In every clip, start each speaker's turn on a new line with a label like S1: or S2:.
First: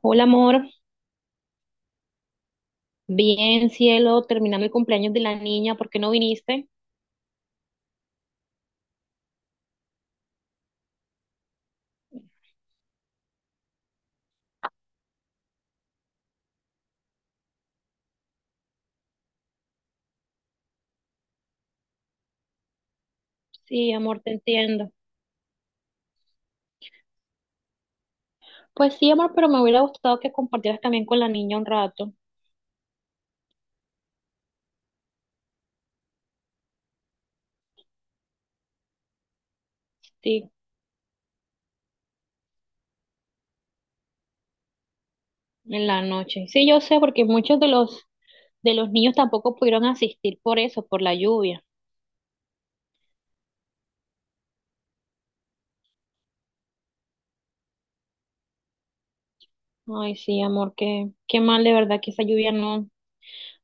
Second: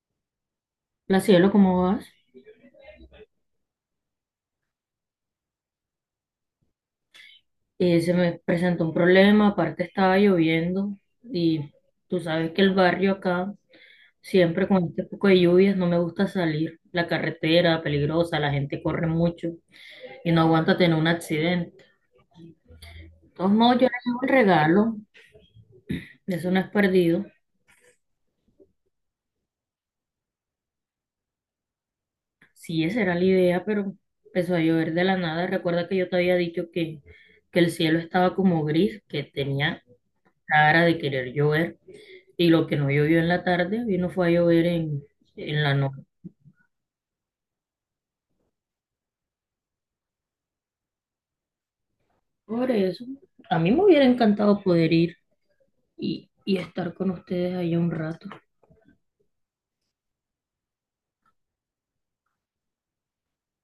S1: Hola, amor.
S2: La cielo, ¿cómo vas?
S1: Bien, cielo, terminando el cumpleaños de la niña, ¿por qué no viniste?
S2: Se me presentó un problema, aparte estaba lloviendo y tú sabes que el barrio acá, siempre con este poco de lluvias, no me gusta salir. La carretera peligrosa, la gente corre mucho y no aguanta tener un accidente. Entonces, no, yo le
S1: Sí, amor,
S2: llevo el
S1: te entiendo.
S2: regalo, eso no es perdido.
S1: Pues sí, amor, pero me hubiera gustado que compartieras también con la niña un rato,
S2: Sí, esa era la idea, pero empezó a llover de la nada. Recuerda que yo te había dicho que, el cielo estaba como gris, que tenía
S1: sí,
S2: cara de querer llover. Y lo que no llovió en la tarde, vino fue a llover en, la
S1: en la
S2: noche.
S1: noche. Sí, yo sé, porque muchos de los niños tampoco pudieron asistir por eso, por la lluvia.
S2: Por eso, a mí me hubiera encantado poder ir y estar con ustedes allá un rato.
S1: Ay, sí, amor, qué mal de verdad que esa lluvia no,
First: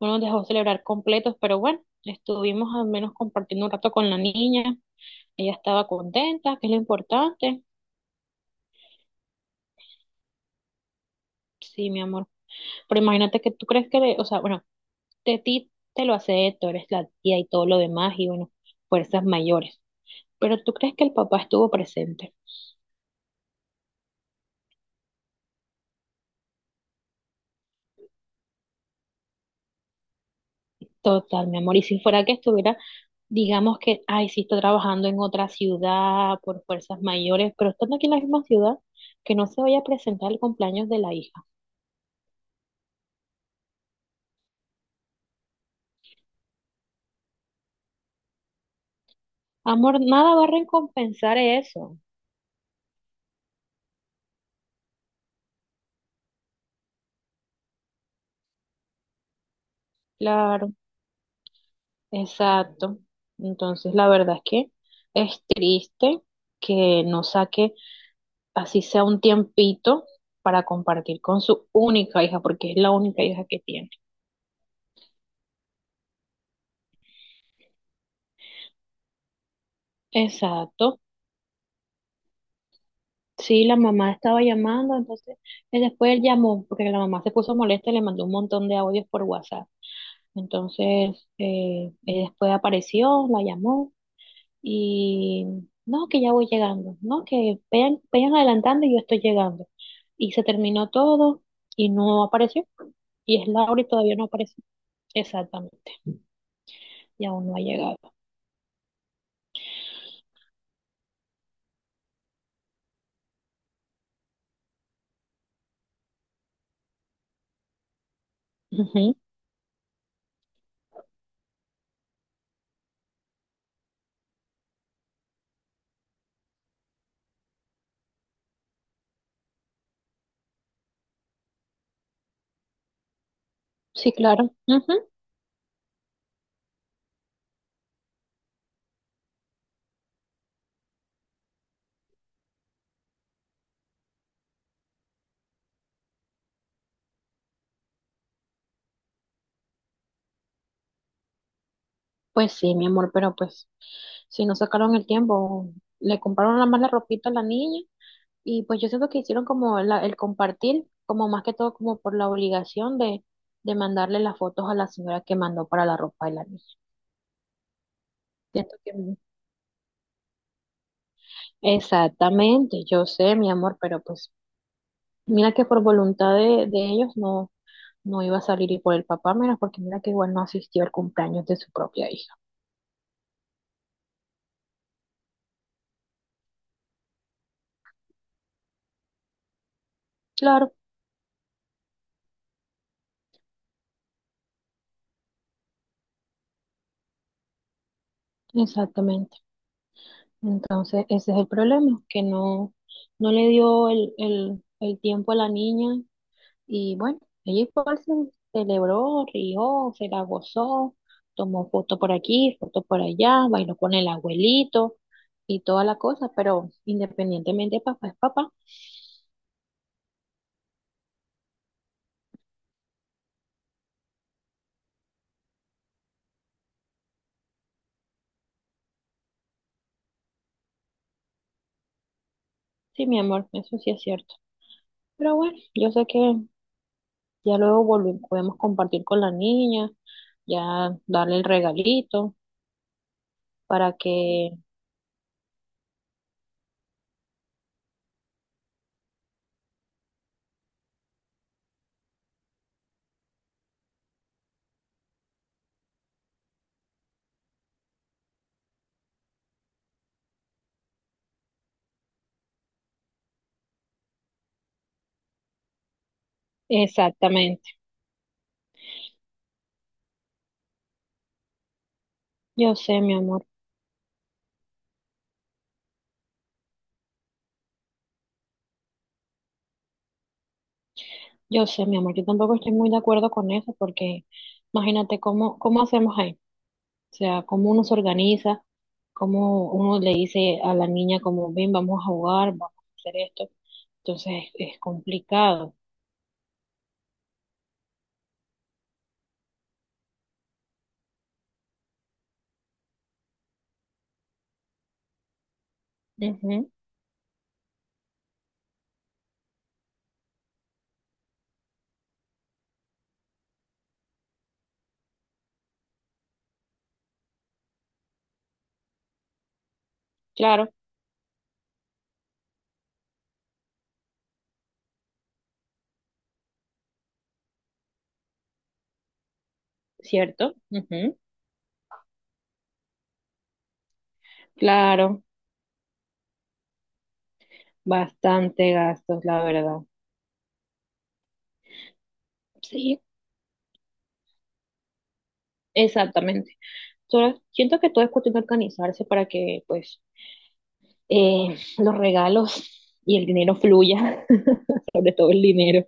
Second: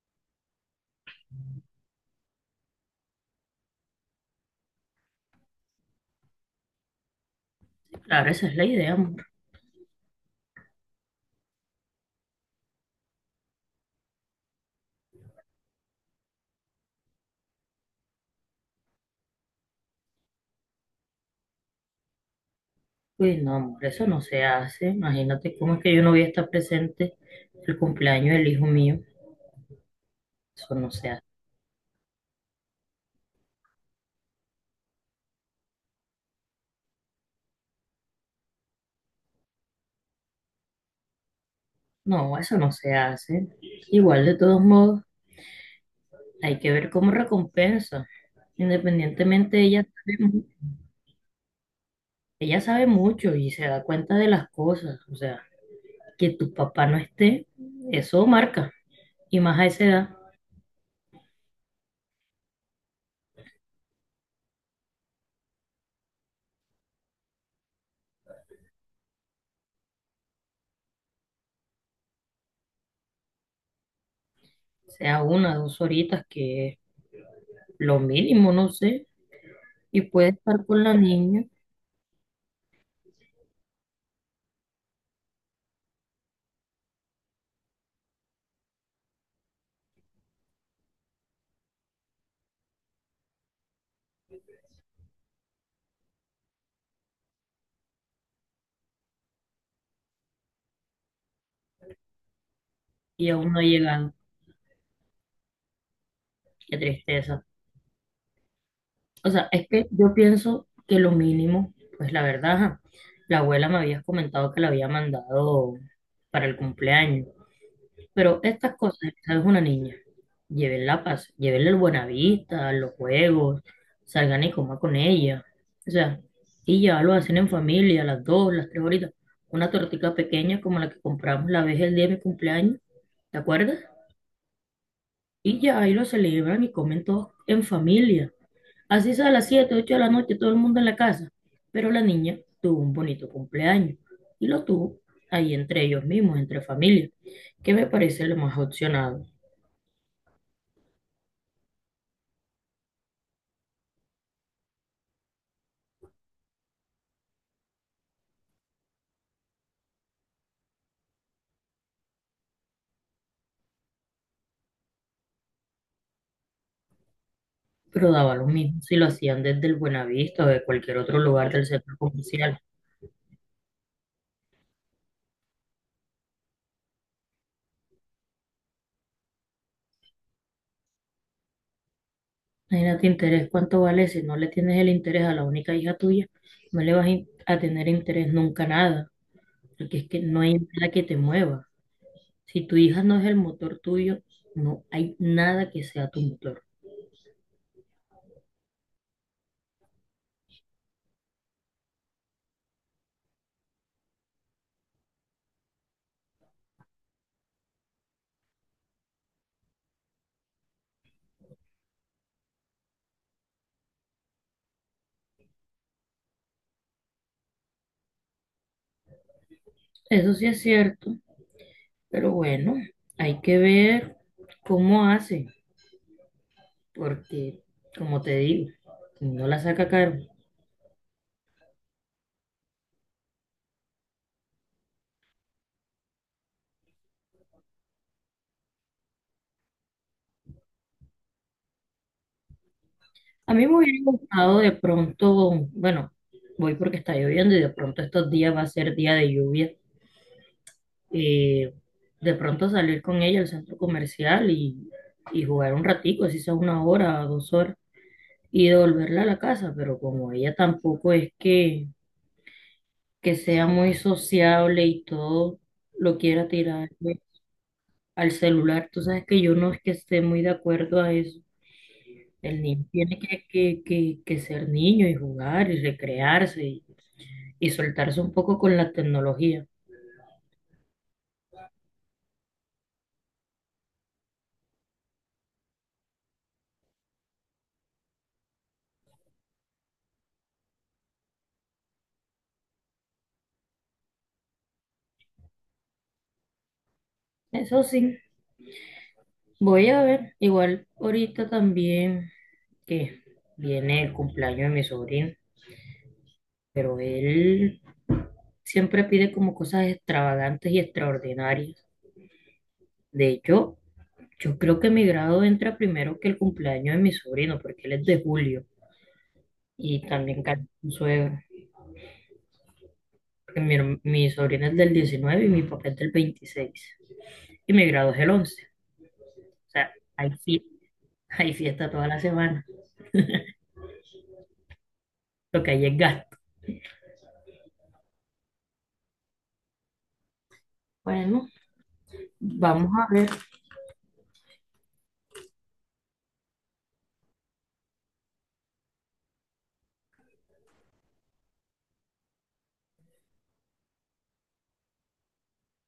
S1: no nos dejó celebrar completos, pero bueno, estuvimos al menos compartiendo un rato con la niña. Ella estaba contenta, que es lo importante.
S2: Claro, esa es la idea, amor.
S1: Sí, mi amor. Pero imagínate que tú crees que, o sea, bueno, de ti te lo hace, tú eres la tía y todo lo demás, y bueno, fuerzas mayores. Pero tú crees que el papá estuvo presente.
S2: Pues no, amor, eso no se hace. Imagínate cómo es que yo no voy a estar presente el cumpleaños del hijo mío. Eso no se hace.
S1: Total, mi amor. Y si fuera que estuviera, digamos que, ay, sí está trabajando en otra ciudad por fuerzas mayores, pero estando aquí en la misma ciudad, que no se vaya a presentar el cumpleaños de la hija.
S2: No, eso no se hace. Igual, de todos modos, hay que ver cómo recompensa. Independientemente,
S1: Amor, nada va a recompensar eso.
S2: ella sabe mucho y se da cuenta de las cosas. O sea, que tu papá no esté, eso marca. Y más a esa edad,
S1: Claro, exacto. Entonces, la verdad es que es triste que no saque así sea un tiempito para compartir con su única hija, porque es la única hija que tiene.
S2: sea una, dos horitas, que es lo mínimo, no sé. Y puede estar con la
S1: Exacto.
S2: niña
S1: Sí, la mamá estaba llamando, entonces él después él llamó, porque la mamá se puso molesta y le mandó un montón de audios por WhatsApp. Entonces, él después apareció, la llamó y no, que ya voy llegando, no, que vayan adelantando y yo estoy llegando. Y se terminó todo y no apareció.
S2: y
S1: Y es
S2: aún no ha
S1: Laura y
S2: llegado.
S1: todavía no apareció. Exactamente,
S2: Qué
S1: y
S2: tristeza.
S1: aún no ha llegado.
S2: O sea, es que yo pienso que lo mínimo, pues la verdad, ajá, la abuela me había comentado que la había mandado para el cumpleaños. Pero estas cosas,
S1: Ujú.
S2: ¿sabes? Una niña, llévenla, paz, llévenle el Buenavista, los juegos, salgan y coman con ella. O sea, y ya lo hacen en familia, a las dos, las tres horitas. Una tortita pequeña como la que compramos la vez el día de mi cumpleaños, ¿te acuerdas?
S1: Sí, claro. Ujú.
S2: Y ya ahí lo celebran y comen todos en familia. Así sea a las 7 8 de la noche, todo el mundo en la casa. Pero la niña tuvo un bonito cumpleaños y lo tuvo ahí entre ellos mismos, entre familia, que me parece lo más opcionado.
S1: Pues sí, mi amor, pero pues si no sacaron el tiempo, le compraron la mala ropita a la niña y pues yo siento que hicieron como el compartir, como más que todo como por la obligación de mandarle las fotos a la señora que mandó para la ropa de la niña.
S2: Pero daba lo
S1: Siento
S2: mismo
S1: que.
S2: si lo hacían desde el Buenavista o de cualquier otro lugar del centro comercial.
S1: Exactamente, yo sé, mi amor, pero pues mira que por voluntad de ellos no iba a salir y por el papá, mira, porque mira que igual no asistió al cumpleaños de su propia hija.
S2: Imagínate interés, ¿cuánto vale? Si no le tienes el interés a la única hija tuya, no le vas a tener interés nunca a nada, porque es que no hay
S1: Claro,
S2: nada que te mueva. Si tu hija no es el motor tuyo, no hay nada que sea tu motor.
S1: exactamente. Entonces, ese es el problema, que no le dio el tiempo a la niña y bueno, ella igual se celebró, rió, se la gozó, tomó foto por aquí, foto por allá, bailó con el abuelito y toda la cosa, pero independientemente, papá es papá.
S2: Eso sí es cierto, pero bueno, hay que ver cómo hace, porque como te digo, si no la saca caro.
S1: Sí, mi amor, eso sí es cierto. Pero bueno, yo sé que ya luego volvemos, podemos compartir con la niña, ya darle el regalito
S2: A mí me
S1: para
S2: hubiera
S1: que.
S2: gustado de pronto, bueno, voy porque está lloviendo y de pronto estos días va a ser día de lluvia. eh, de pronto salir con ella al centro comercial y, jugar un ratico, así sea una hora, dos horas, y devolverla a la casa, pero como ella tampoco es que sea muy sociable y todo lo quiera tirar
S1: Exactamente,
S2: al celular, tú sabes que yo no es que esté muy de acuerdo a eso. El
S1: yo
S2: niño
S1: sé, mi
S2: tiene
S1: amor.
S2: que ser niño y jugar y recrearse y soltarse un poco con la tecnología.
S1: Yo sé, mi amor, yo tampoco estoy muy de acuerdo con eso porque imagínate cómo hacemos ahí, o sea, cómo uno se organiza, cómo uno le dice a la niña como, ven, vamos a jugar, vamos a hacer esto. Entonces es complicado.
S2: Eso sí, voy a ver, igual ahorita también que viene el cumpleaños de mi sobrino,
S1: Ujú,
S2: pero él siempre pide como cosas extravagantes y extraordinarias. De hecho, yo creo que mi grado entra primero que el cumpleaños de mi sobrino, porque él es de julio y también canta
S1: claro,
S2: su suegro. Porque mi sobrino es del 19 y mi papá es del 26. Y mi grado es el 11. O sea, hay,
S1: cierto.
S2: fie-
S1: Ujú,
S2: hay fiesta toda la semana.
S1: claro,
S2: Lo que hay es gasto.
S1: bastante gastos, la verdad.
S2: Bueno, vamos
S1: Sí,
S2: a ver.
S1: exactamente. Solo siento que todo es cuestión de organizarse para que pues los regalos y el dinero fluya, sobre todo el dinero,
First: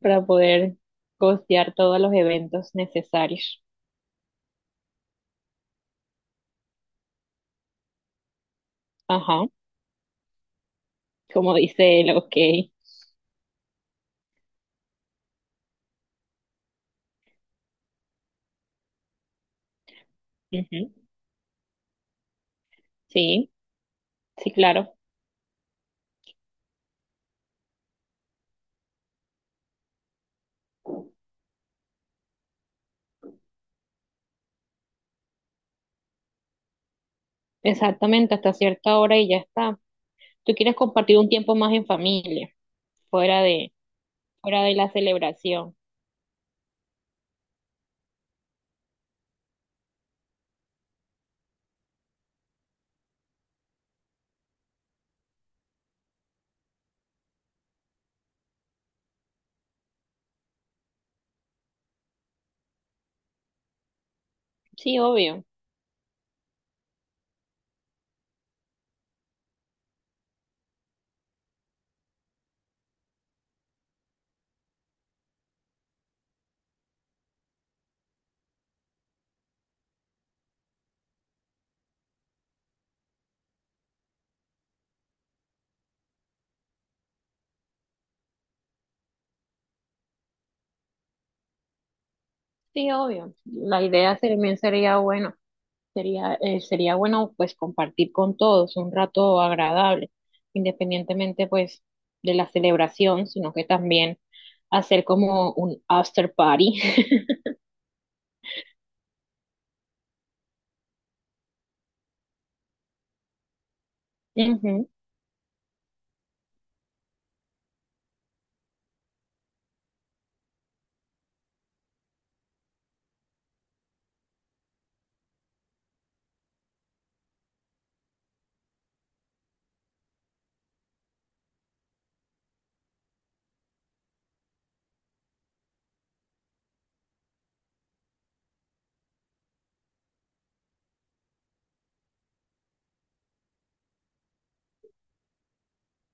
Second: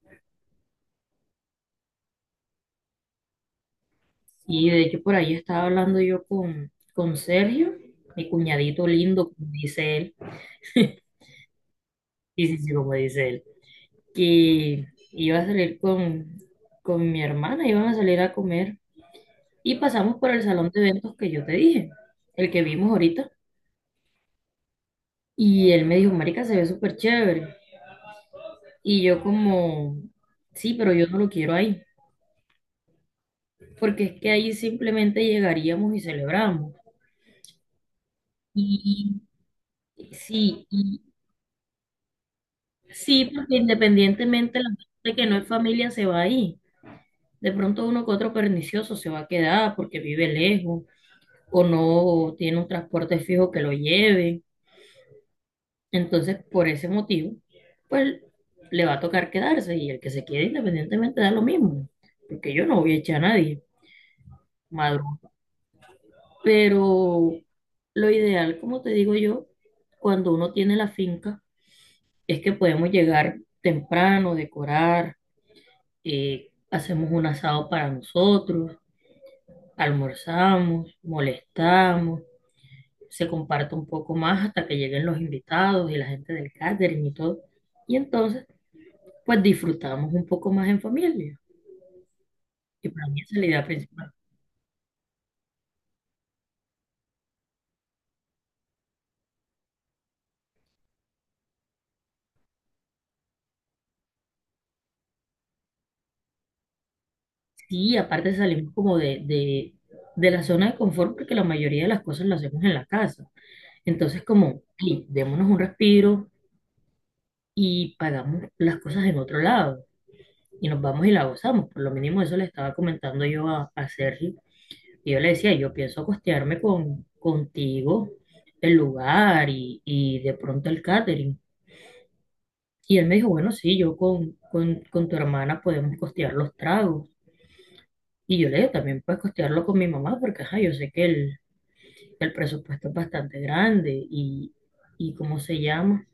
S1: para poder costear todos los eventos necesarios.
S2: Y de hecho por ahí estaba hablando yo con, Sergio, mi cuñadito lindo,
S1: Ajá,
S2: como dice él.
S1: como dice él, ok.
S2: Sí, sí, sí, como dice él. Que iba a salir con mi hermana, iban a salir a comer. Y pasamos por el salón de
S1: Ujú.
S2: eventos que yo te dije, el que vimos ahorita.
S1: Sí, sí, claro.
S2: Y él me dijo, marica, se ve súper chévere. Y yo como, sí, pero yo no lo quiero ahí. Porque es que ahí simplemente llegaríamos y celebramos.
S1: Exactamente, hasta
S2: Y
S1: cierta hora y ya está. Tú
S2: sí,
S1: quieres compartir un tiempo más en familia,
S2: sí,
S1: fuera
S2: porque
S1: de,
S2: independientemente
S1: fuera
S2: la
S1: de la
S2: gente que no es
S1: celebración.
S2: familia se va ahí. De pronto uno que otro pernicioso se va a quedar porque vive lejos o no tiene un transporte fijo que lo lleve. Entonces, por ese motivo, pues le va a tocar quedarse y el que se quede independientemente da lo mismo, porque yo no voy a echar a nadie,
S1: Sí,
S2: madrugo.
S1: obvio,
S2: Pero lo ideal, como te digo yo, cuando uno tiene la finca, es que podemos llegar temprano, decorar, hacemos un asado para nosotros, almorzamos, molestamos, se comparte un poco más hasta que lleguen los invitados y la gente del catering y todo. Y entonces, pues disfrutamos un poco más en familia. Y
S1: sí,
S2: para mí
S1: obvio.
S2: esa es la idea
S1: La
S2: principal.
S1: idea también sería, bueno, sería, sería bueno pues compartir con todos un rato agradable, independientemente pues de la celebración, sino que también hacer como un after party.
S2: Sí, aparte salimos como de, la zona de confort porque la mayoría de las cosas las hacemos en la casa. Entonces, como,
S1: Ujú.
S2: sí, démonos un respiro y pagamos las cosas en otro lado. Y nos vamos y la gozamos. Por lo mínimo eso le estaba comentando yo a, Sergio. Y yo le decía, yo pienso costearme con, contigo el lugar y de pronto el catering. Y él me dijo, bueno, sí, yo con tu hermana podemos costear los tragos. Y yo le dije, también puedes costearlo con mi mamá, porque ajá, yo sé que el, presupuesto es bastante grande y ¿cómo se llama?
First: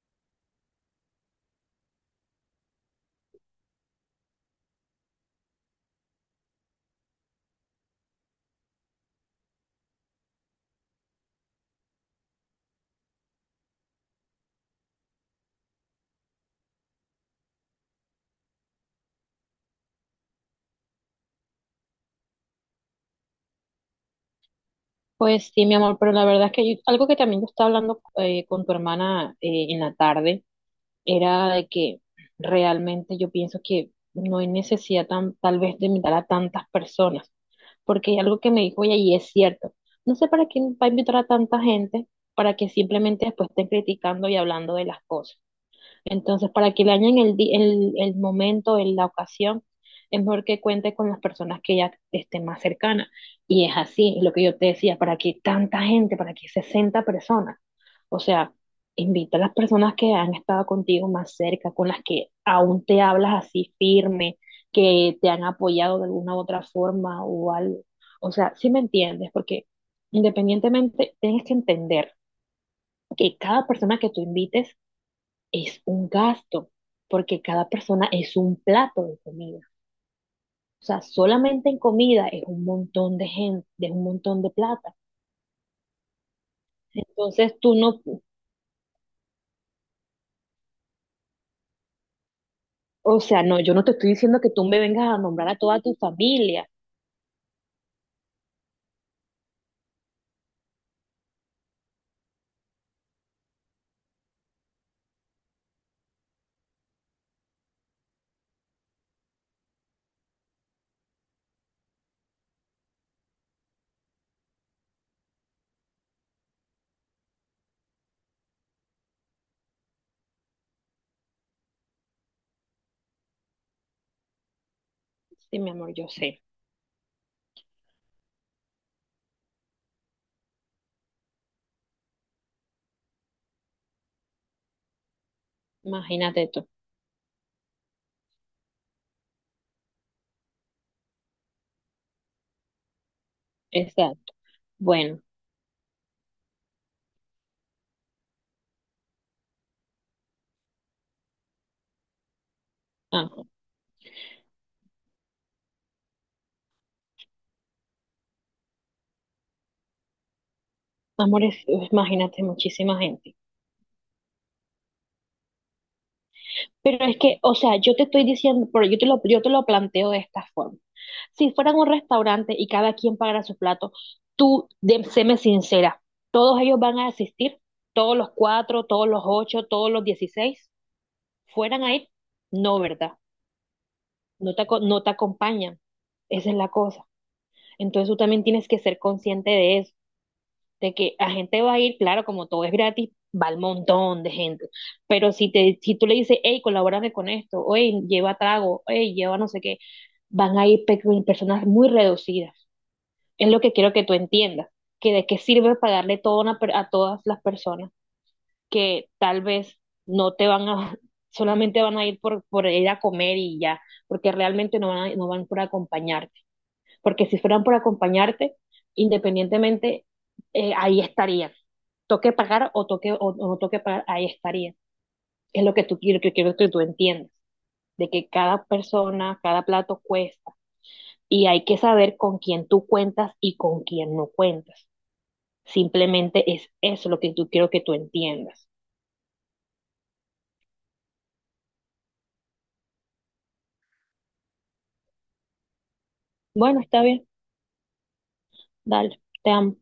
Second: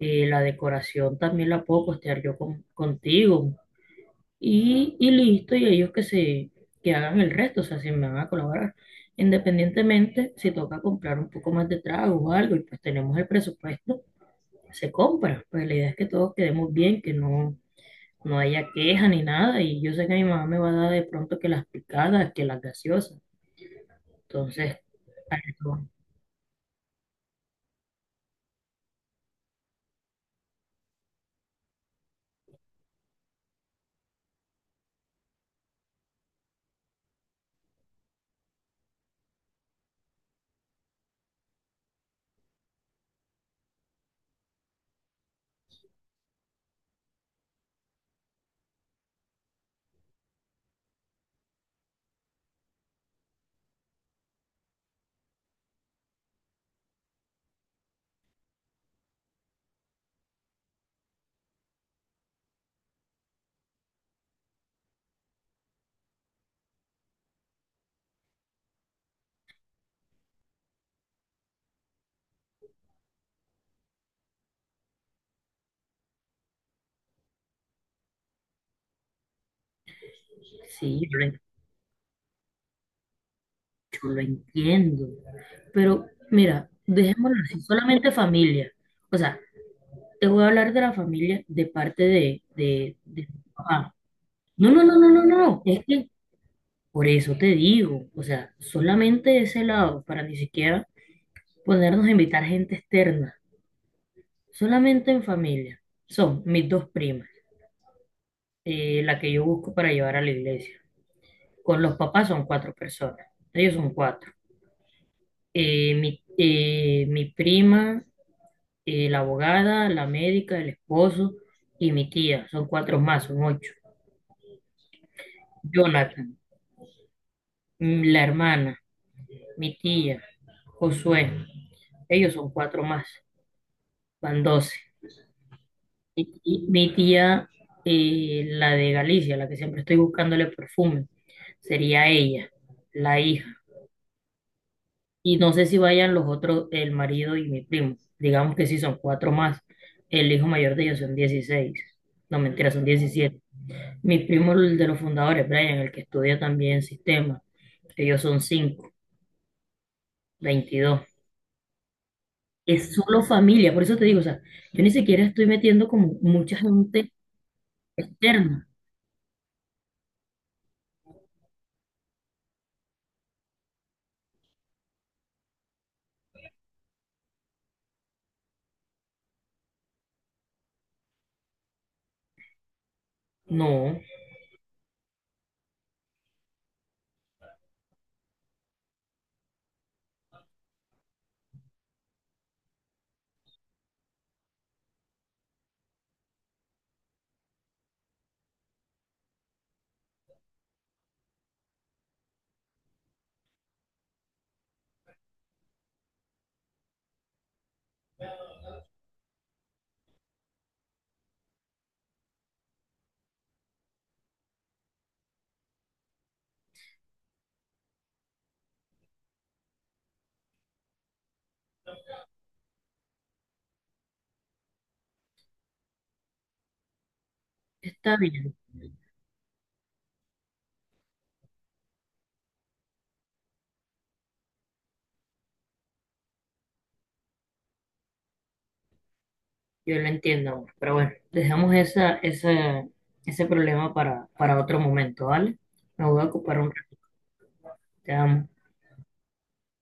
S2: La decoración también la puedo costear yo contigo, y listo, y ellos que hagan el resto, o sea, si me van a colaborar. Independientemente, si toca comprar un poco más de trago o algo, y pues tenemos el presupuesto, se compra. Pues la idea es que todos quedemos bien, que no haya queja ni nada, y yo sé que mi mamá me va a dar de pronto que las picadas, que las gaseosas. Entonces, a
S1: Pues sí, mi
S2: eso,
S1: amor, pero la verdad es que yo- algo que también yo estaba hablando con tu hermana en la tarde era de que realmente yo pienso que no hay necesidad tal vez de invitar a tantas personas, porque hay algo que me dijo ella y es cierto. No sé para quién va a invitar a tanta gente para que simplemente después estén criticando y hablando de las cosas. Entonces, para que le añaden el momento, la ocasión, es mejor que cuente con las personas que ya estén más cercanas. Y es así, es lo que yo te decía, para que tanta gente, para que 60 personas. O sea, invita a las personas que han estado contigo más cerca, con las que aún te hablas así firme, que te han apoyado de alguna u otra forma o algo. O sea, si me entiendes, porque independientemente tienes que entender que cada persona que tú invites es un gasto, porque cada persona es un plato de comida. O sea,
S2: sí, yo
S1: solamente en comida es un montón de gente, es un
S2: lo
S1: montón de plata.
S2: entiendo. Pero mira, dejémoslo
S1: Entonces
S2: así,
S1: tú no,
S2: solamente familia. O sea, te voy a hablar de la familia de parte
S1: o
S2: de tu
S1: sea, no, yo no te
S2: papá.
S1: estoy diciendo que tú
S2: No,
S1: me
S2: no, no,
S1: vengas
S2: no,
S1: a
S2: no, no.
S1: nombrar a
S2: no.
S1: toda
S2: Es
S1: tu
S2: que
S1: familia.
S2: por eso te digo, o sea, solamente ese lado, para ni siquiera ponernos a invitar gente externa, solamente en familia. Son mis dos primas, la que yo busco para llevar a la iglesia. Con los papás son cuatro personas, ellos son cuatro. Mi prima, la abogada, la médica, el esposo y mi tía, son cuatro más, son ocho.
S1: Sí, mi amor, yo
S2: Jonathan.
S1: sé.
S2: La hermana, mi tía, Josué, ellos son cuatro más, van 12. Y,
S1: Imagínate tú.
S2: y mi tía, la de Galicia, la que siempre estoy buscándole perfume, sería ella, la hija.
S1: Exacto. Bueno,
S2: Y no sé si vayan los otros, el marido y mi primo. Digamos que sí son cuatro más. El hijo mayor de ellos son 16. No, mentira, son 17.
S1: ah,
S2: Mi primo, el de los fundadores, Brian, el que estudia también sistema, ellos son 5, 22.
S1: amores, imagínate
S2: Es
S1: muchísima
S2: solo
S1: gente.
S2: familia, por eso te digo, o sea, yo ni siquiera estoy metiendo como mucha
S1: Pero
S2: gente
S1: es que, o sea, yo te estoy diciendo,
S2: externa.
S1: pero yo te lo planteo de esta forma. Si fueran un restaurante y cada quien pagara su plato, tú, séme sincera, ¿todos ellos van a asistir? ¿Todos los cuatro, todos los ocho, todos los 16? ¿Fueran a ir? No, ¿verdad?
S2: No,
S1: No te, no te acompañan. Esa es la cosa. Entonces tú también tienes que ser consciente de eso de que la gente va a ir, claro, como todo es gratis, va el montón de gente. Pero si te, si tú le dices, hey, colabórame con esto, o hey, lleva trago, hey, lleva no sé qué, van a ir personas muy reducidas. Es lo que quiero que tú entiendas, que de qué sirve pagarle todo a a todas las personas que tal vez no te van a, solamente van a ir por ir a comer y ya, porque realmente no van por acompañar, porque si fueran por acompañarte, independientemente, ahí estarías. Toque pagar o, toque, o no toque pagar, ahí estarías. Es lo que tú quiero que tú entiendas, de
S2: está
S1: que
S2: bien,
S1: cada persona, cada plato cuesta y hay que saber con quién tú cuentas y con quién no cuentas. Simplemente es eso lo que tú quiero que tú entiendas.
S2: yo lo entiendo amor, pero bueno, dejamos esa, ese problema para, otro momento, ¿vale? Me voy a ocupar un
S1: Bueno,
S2: rato,
S1: está bien,
S2: te amo.
S1: dale, te amo.